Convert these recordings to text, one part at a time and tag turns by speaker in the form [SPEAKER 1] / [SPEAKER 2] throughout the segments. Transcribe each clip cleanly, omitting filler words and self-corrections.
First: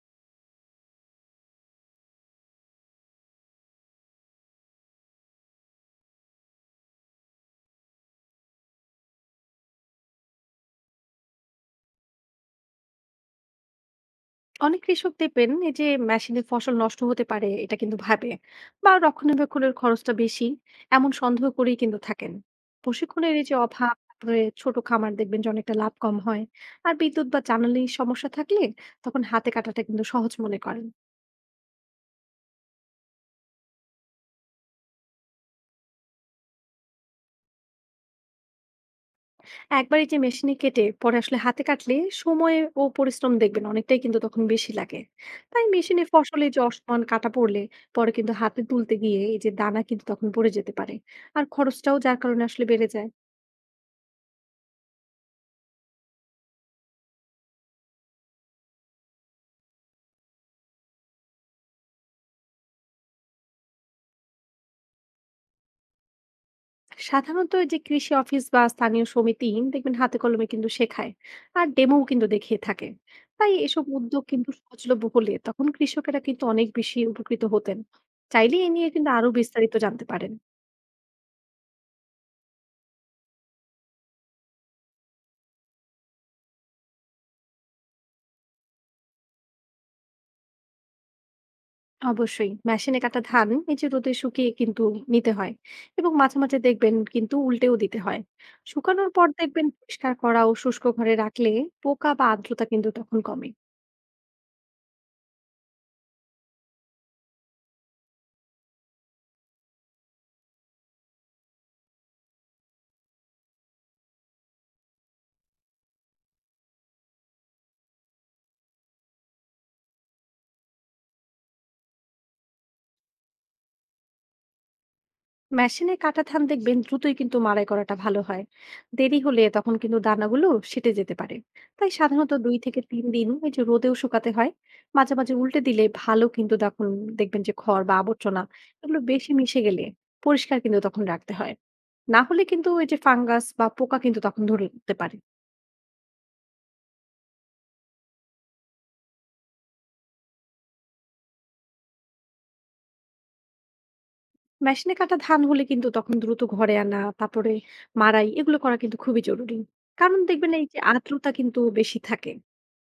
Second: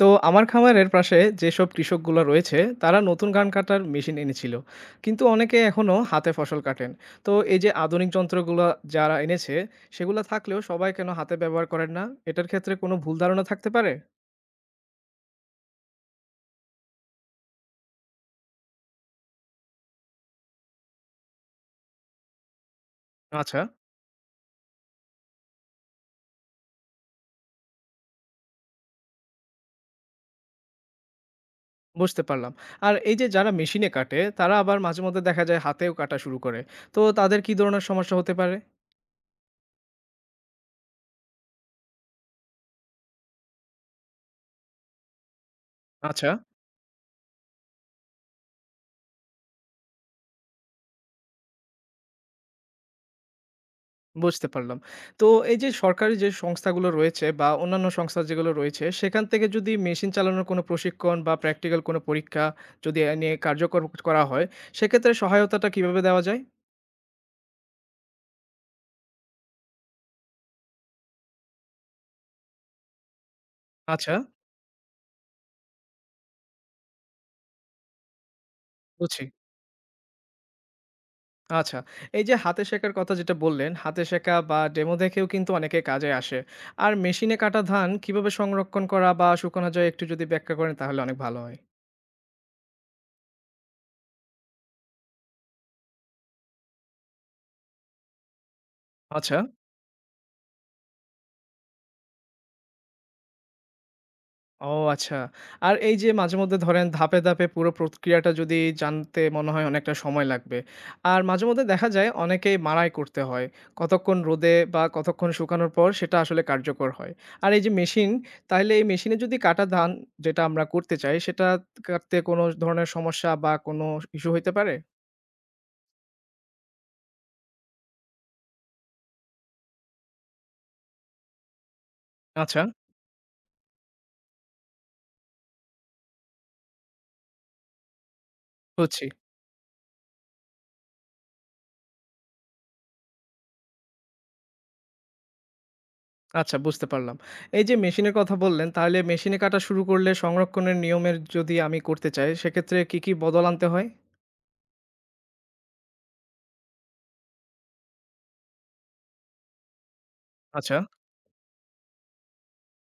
[SPEAKER 1] তো আমার খামারের পাশে যেসব কৃষকগুলো রয়েছে তারা নতুন ধান কাটার মেশিন এনেছিল, কিন্তু অনেকে এখনো হাতে ফসল কাটেন। তো এই যে আধুনিক যন্ত্রগুলো যারা এনেছে, সেগুলো থাকলেও সবাই কেন হাতে ব্যবহার করেন না? এটার ক্ষেত্রে কোনো ভুল ধারণা থাকতে পারে?
[SPEAKER 2] অনেক কৃষক দেখবেন এই যে মেশিনে ফসল নষ্ট হতে পারে এটা কিন্তু ভাবে, বা রক্ষণাবেক্ষণের খরচটা বেশি এমন সন্দেহ করেই কিন্তু থাকেন। প্রশিক্ষণের এই যে
[SPEAKER 1] আচ্ছা,
[SPEAKER 2] অভাব, তারপরে ছোট খামার দেখবেন যে অনেকটা লাভ কম হয়। আর বিদ্যুৎ বা জ্বালানির সমস্যা থাকলে তখন হাতে কাটাটা কিন্তু সহজ মনে করেন।
[SPEAKER 1] বুঝতে পারলাম। আর এই যে যারা মেশিনে কাটে তারা আবার মাঝে মধ্যে দেখা যায় হাতেও কাটা শুরু করে। তো তাদের কি ধরনের সমস্যা হতে পারে?
[SPEAKER 2] একবার এই যে মেশিনে কেটে পরে আসলে হাতে কাটলে সময় ও পরিশ্রম দেখবেন অনেকটাই কিন্তু তখন বেশি লাগে। তাই মেশিনে
[SPEAKER 1] আচ্ছা,
[SPEAKER 2] ফসলে যে অসমান কাটা পড়লে পরে কিন্তু হাতে তুলতে গিয়ে এই যে দানা কিন্তু তখন পড়ে যেতে পারে, আর খরচটাও যার কারণে আসলে বেড়ে যায়।
[SPEAKER 1] বুঝতে পারলাম। তো এই যে সরকারি যে সংস্থাগুলো রয়েছে বা অন্যান্য সংস্থা যেগুলো রয়েছে, সেখান থেকে যদি মেশিন চালানোর কোনো প্রশিক্ষণ বা প্র্যাকটিক্যাল কোনো পরীক্ষা যদি এ নিয়ে কার্যকর করা হয়, সেক্ষেত্রে সহায়তাটা কিভাবে দেওয়া যায়?
[SPEAKER 2] সাধারণত এই যে কৃষি অফিস বা স্থানীয় সমিতি দেখবেন হাতে কলমে কিন্তু শেখায়, আর ডেমোও কিন্তু দেখিয়ে থাকে। তাই এসব
[SPEAKER 1] আচ্ছা,
[SPEAKER 2] উদ্যোগ কিন্তু সহজলভ্য হলে তখন কৃষকেরা কিন্তু অনেক বেশি উপকৃত হতেন। চাইলে এ নিয়ে কিন্তু
[SPEAKER 1] বুঝছি।
[SPEAKER 2] আরো বিস্তারিত জানতে পারেন।
[SPEAKER 1] আচ্ছা। এই যে হাতে শেখার কথা যেটা বললেন, হাতে শেখা বা ডেমো দেখেও কিন্তু অনেকে কাজে আসে। আর মেশিনে কাটা ধান কিভাবে সংরক্ষণ করা বা শুকানো যায় একটু যদি ব্যাখ্যা করেন তাহলে অনেক ভালো হয়।
[SPEAKER 2] অবশ্যই। মেশিনে কাটা ধান এই যে রোদে শুকিয়ে কিন্তু নিতে হয়, এবং মাঝে, মাঝে দেখবেন কিন্তু উল্টেও দিতে হয়। শুকানোর পর
[SPEAKER 1] আচ্ছা।
[SPEAKER 2] দেখবেন পরিষ্কার করা ও শুষ্ক ঘরে রাখলে পোকা বা আর্দ্রতা কিন্তু তখন কমে।
[SPEAKER 1] ও আচ্ছা। আর এই যে মাঝেমধ্যে ধরেন ধাপে, ধাপে পুরো প্রক্রিয়াটা যদি জানতে মনে হয় অনেকটা সময় লাগবে। আর মাঝেমধ্যে দেখা যায় অনেকেই মাড়াই করতে হয়। কতক্ষণ রোদে বা কতক্ষণ শুকানোর পর সেটা আসলে কার্যকর হয়। আর এই যে মেশিন, তাইলে এই মেশিনে যদি কাটা ধান যেটা আমরা করতে চাই সেটা কাটতে কোনো ধরনের সমস্যা বা কোনো ইস্যু হইতে পারে?
[SPEAKER 2] মেশিনে কাটা ধান দেখবেন দ্রুতই কিন্তু মাড়াই করাটা ভালো হয়। দেরি হলে তখন কিন্তু দানাগুলো সেঁটে যেতে পারে। তাই সাধারণত ২
[SPEAKER 1] আচ্ছা,
[SPEAKER 2] থেকে ৩ দিন এই যে রোদেও শুকাতে হয়। মাঝে, মাঝে উল্টে দিলে ভালো কিন্তু তখন দেখবেন যে খড় বা আবর্জনা এগুলো
[SPEAKER 1] বুঝছি।
[SPEAKER 2] বেশি মিশে গেলে পরিষ্কার কিন্তু তখন রাখতে হয়। না হলে কিন্তু এই যে ফাঙ্গাস বা পোকা কিন্তু তখন ধরতে পারে।
[SPEAKER 1] আচ্ছা, বুঝতে পারলাম। এই যে মেশিনের কথা বললেন তাহলে মেশিনে কাটা শুরু করলে সংরক্ষণের নিয়মের যদি আমি করতে চাই সেক্ষেত্রে কি, কি বদল আনতে হয়?
[SPEAKER 2] মেশিনে কাটা ধান হলে কিন্তু তখন দ্রুত ঘরে আনা, তারপরে মাড়াই এগুলো করা কিন্তু খুবই জরুরি, কারণ দেখবেন এই
[SPEAKER 1] আচ্ছা।
[SPEAKER 2] যে আর্দ্রতা কিন্তু বেশি থাকে।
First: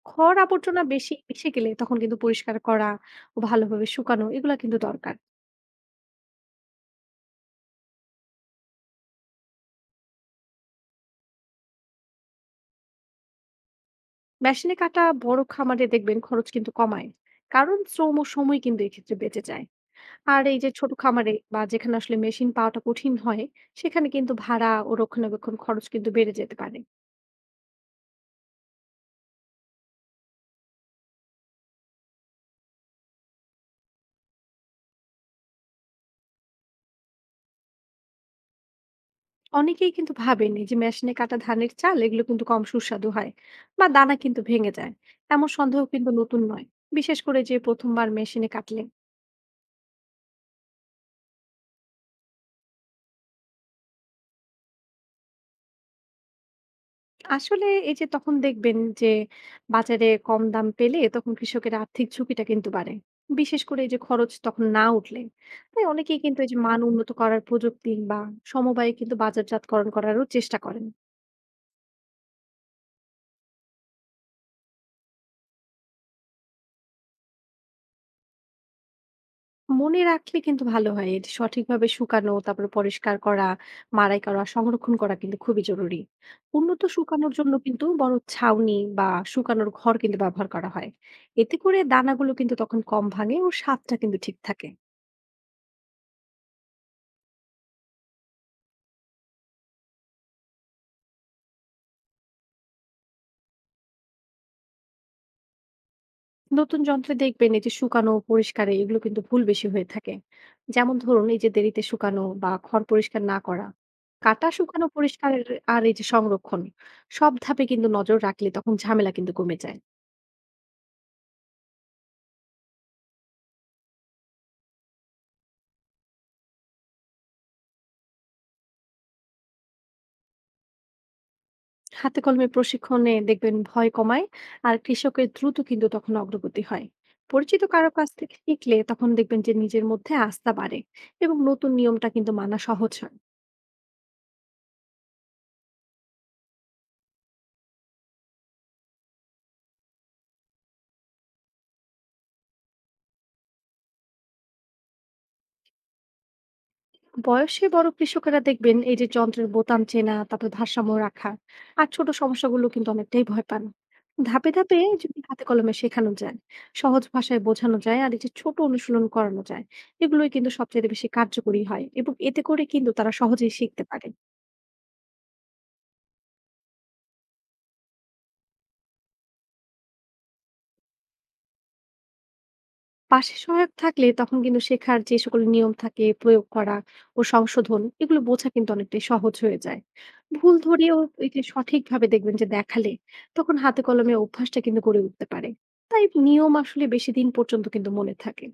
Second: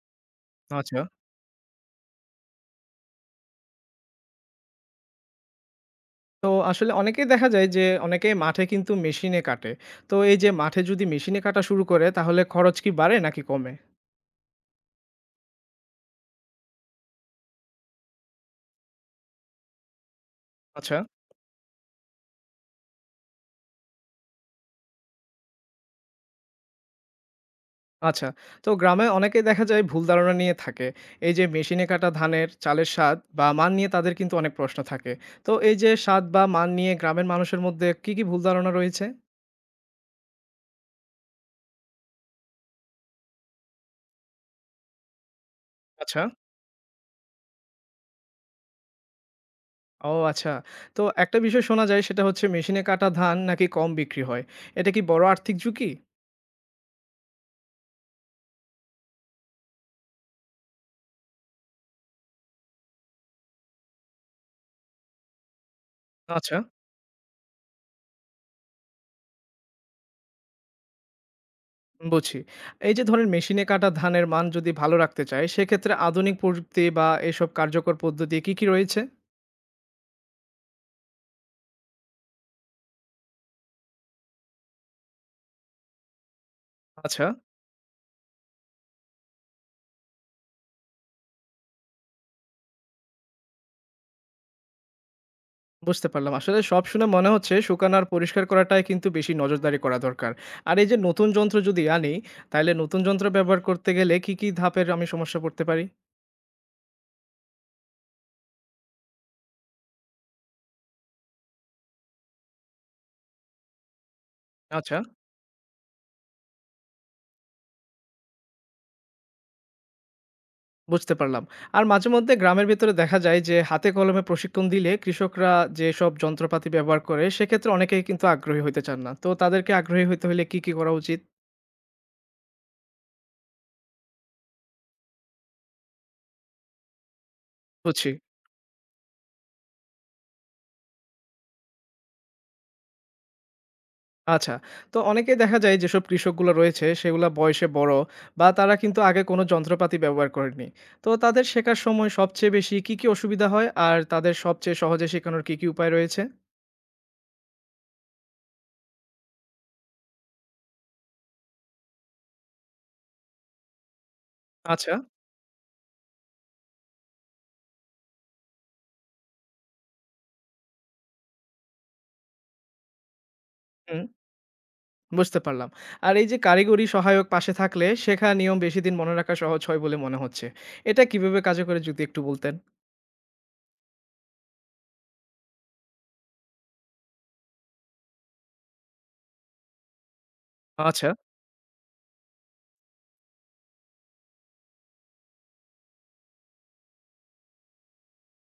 [SPEAKER 2] খড় আবর্জনা
[SPEAKER 1] আচ্ছা।
[SPEAKER 2] বেশি মিশে গেলে তখন কিন্তু পরিষ্কার করা ও ভালোভাবে শুকানো এগুলো কিন্তু দরকার।
[SPEAKER 1] তো আসলে অনেকেই দেখা যায় যে অনেকেই মাঠে কিন্তু মেশিনে কাটে। তো এই যে মাঠে যদি মেশিনে কাটা শুরু করে তাহলে খরচ কি বাড়ে নাকি কমে?
[SPEAKER 2] মেশিনে কাটা বড় খামারে দেখবেন খরচ কিন্তু কমায়, কারণ শ্রম ও সময় কিন্তু এক্ষেত্রে বেঁচে যায়। আর এই যে ছোট
[SPEAKER 1] আচ্ছা,
[SPEAKER 2] খামারে বা যেখানে আসলে মেশিন পাওয়াটা কঠিন হয় সেখানে কিন্তু ভাড়া ও রক্ষণাবেক্ষণ খরচ কিন্তু বেড়ে যেতে পারে।
[SPEAKER 1] আচ্ছা। তো গ্রামে অনেকেই দেখা যায় ভুল ধারণা নিয়ে থাকে। এই যে মেশিনে কাটা ধানের, চালের স্বাদ বা মান নিয়ে তাদের কিন্তু অনেক প্রশ্ন থাকে। তো এই যে স্বাদ বা মান নিয়ে গ্রামের মানুষের মধ্যে কি, কি ভুল ধারণা রয়েছে?
[SPEAKER 2] অনেকেই কিন্তু ভাবেননি যে মেশিনে কাটা ধানের চাল এগুলো কিন্তু কম সুস্বাদু হয় বা দানা কিন্তু ভেঙে যায়, এমন সন্দেহ কিন্তু
[SPEAKER 1] আচ্ছা।
[SPEAKER 2] নতুন নয়, বিশেষ করে যে প্রথমবার মেশিনে কাটলে।
[SPEAKER 1] ও আচ্ছা। তো একটা বিষয় শোনা যায় সেটা হচ্ছে মেশিনে কাটা ধান নাকি কম বিক্রি হয়। এটা কি বড় আর্থিক ঝুঁকি?
[SPEAKER 2] আসলে এই যে তখন দেখবেন যে বাজারে কম দাম পেলে তখন কৃষকের আর্থিক ঝুঁকিটা কিন্তু বাড়ে, বিশেষ করে এই যে খরচ তখন না উঠলে। তাই অনেকেই কিন্তু এই
[SPEAKER 1] আচ্ছা।
[SPEAKER 2] যে মান উন্নত করার প্রযুক্তি বা সমবায়ে কিন্তু বাজারজাতকরণ করারও চেষ্টা করেন।
[SPEAKER 1] বুঝি। এই যে ধরেন মেশিনে কাটা ধানের মান যদি ভালো রাখতে চাই, সেক্ষেত্রে আধুনিক প্রযুক্তি বা এসব কার্যকর পদ্ধতি কি, কি রয়েছে?
[SPEAKER 2] মনে রাখলে কিন্তু ভালো হয়। এটি সঠিকভাবে শুকানো, তারপরে পরিষ্কার করা, মাড়াই করা, সংরক্ষণ করা কিন্তু খুবই জরুরি। উন্নত
[SPEAKER 1] আচ্ছা,
[SPEAKER 2] শুকানোর জন্য কিন্তু বড় ছাউনি বা শুকানোর ঘর কিন্তু ব্যবহার করা হয়। এতে করে দানাগুলো কিন্তু তখন কম ভাঙে ও স্বাদটা কিন্তু ঠিক থাকে।
[SPEAKER 1] বুঝতে পারলাম। আসলে সব শুনে মনে হচ্ছে শুকানো আর পরিষ্কার করাটাই কিন্তু বেশি নজরদারি করা দরকার। আর এই যে নতুন যন্ত্র যদি আনি, তাইলে নতুন যন্ত্র ব্যবহার করতে গেলে কি, কি ধাপের আমি সমস্যা পড়তে পারি?
[SPEAKER 2] নতুন যন্ত্রে দেখবেন এই যে শুকানো ও পরিষ্কারে এগুলো কিন্তু ভুল বেশি হয়ে থাকে। যেমন ধরুন এই যে দেরিতে শুকানো বা খড় পরিষ্কার না করা। কাটা, শুকানো,
[SPEAKER 1] আচ্ছা,
[SPEAKER 2] পরিষ্কারের, আর এই যে সংরক্ষণ, সব ধাপে কিন্তু নজর রাখলে তখন ঝামেলা কিন্তু কমে যায়।
[SPEAKER 1] বুঝতে পারলাম। আর মাঝে মধ্যে গ্রামের ভেতরে দেখা যায় যে হাতে কলমে প্রশিক্ষণ দিলে কৃষকরা যেসব যন্ত্রপাতি ব্যবহার করে, সেক্ষেত্রে অনেকেই কিন্তু আগ্রহী হইতে চান না। তো তাদেরকে আগ্রহী হইতে হইলে কি, কি করা উচিত?
[SPEAKER 2] হাতে কলমে প্রশিক্ষণে দেখবেন ভয় কমায়, আর কৃষকের দ্রুত কিন্তু তখন অগ্রগতি হয়। পরিচিত কারো
[SPEAKER 1] বুঝছি।
[SPEAKER 2] কাছ থেকে শিখলে তখন দেখবেন যে নিজের মধ্যে আস্থা বাড়ে, এবং নতুন নিয়মটা কিন্তু মানা সহজ হয়।
[SPEAKER 1] আচ্ছা। তো অনেকেই দেখা যায় যেসব কৃষকগুলো রয়েছে সেগুলা বয়সে বড় বা তারা কিন্তু আগে কোনো যন্ত্রপাতি ব্যবহার করেনি। তো তাদের শেখার সময় সবচেয়ে বেশি কি, কি অসুবিধা হয়? আর তাদের সবচেয়ে সহজে শেখানোর কি, কি উপায় রয়েছে?
[SPEAKER 2] বয়সে বড় কৃষকেরা দেখবেন এই যে যন্ত্রের বোতাম চেনা, তারপর ভারসাম্য রাখা, আর ছোট সমস্যাগুলো কিন্তু অনেকটাই ভয় পান। ধাপে ধাপে
[SPEAKER 1] আচ্ছা,
[SPEAKER 2] যদি হাতে কলমে শেখানো যায়, সহজ ভাষায় বোঝানো যায়, আর এই যে ছোট অনুশীলন করানো যায়, এগুলোই কিন্তু সবচেয়ে বেশি কার্যকরী হয়, এবং এতে করে কিন্তু তারা সহজেই শিখতে
[SPEAKER 1] হুম,
[SPEAKER 2] পারে।
[SPEAKER 1] বুঝতে পারলাম। আর এই যে কারিগরি সহায়ক পাশে থাকলে শেখা নিয়ম বেশিদিন মনে রাখা সহজ হয় বলে মনে হচ্ছে। এটা কিভাবে কাজে করে যদি একটু বলতেন?
[SPEAKER 2] পাশে সহায়ক থাকলে তখন কিন্তু শেখার যে সকল নিয়ম থাকে প্রয়োগ করা ও সংশোধন এগুলো বোঝা কিন্তু অনেকটাই সহজ হয়ে যায়। ভুল ধরেও
[SPEAKER 1] আচ্ছা।
[SPEAKER 2] এই যে সঠিকভাবে দেখবেন যে দেখালে তখন হাতে কলমে অভ্যাসটা কিন্তু গড়ে উঠতে পারে। তাই নিয়ম আসলে বেশি দিন পর্যন্ত কিন্তু মনে থাকে।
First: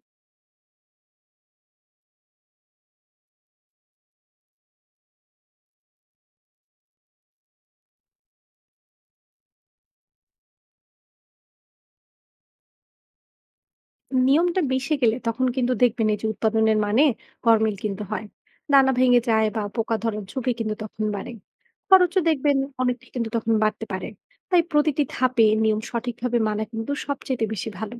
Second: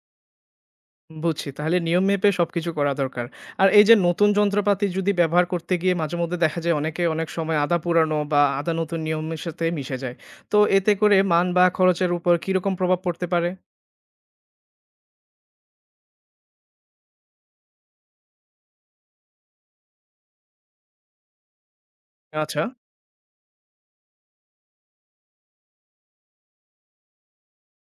[SPEAKER 1] বুঝছি। তাহলে নিয়ম মেপে সবকিছু করা দরকার। আর এই যে নতুন যন্ত্রপাতি যদি ব্যবহার করতে গিয়ে মাঝেমধ্যে দেখা যায় অনেকে অনেক সময় আদা পুরানো বা আদা নতুন নিয়মের সাথে মিশে যায়। তো এতে করে মান বা খরচের উপর কিরকম প্রভাব পড়তে পারে?
[SPEAKER 2] নিয়মটা বেশি গেলে তখন কিন্তু দেখবেন এই যে উৎপাদনের মানে গরমিল কিন্তু হয়, দানা ভেঙে যায় বা পোকা ধরার ঝুঁকি কিন্তু তখন বাড়ে। খরচও দেখবেন
[SPEAKER 1] আচ্ছা,
[SPEAKER 2] অনেকটা কিন্তু তখন বাড়তে পারে। তাই প্রতিটি ধাপে নিয়ম সঠিকভাবে মানা কিন্তু সবচেয়ে বেশি ভালো।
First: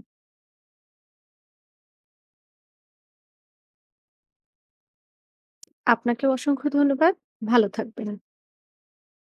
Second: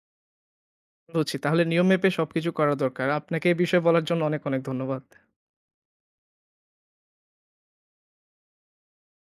[SPEAKER 1] বুঝছি। তাহলে নিয়ম মেপে সবকিছু করা দরকার। আপনাকে এই বিষয়ে বলার জন্য অনেক, অনেক ধন্যবাদ।
[SPEAKER 2] আপনাকেও অসংখ্য ধন্যবাদ। ভালো থাকবেন।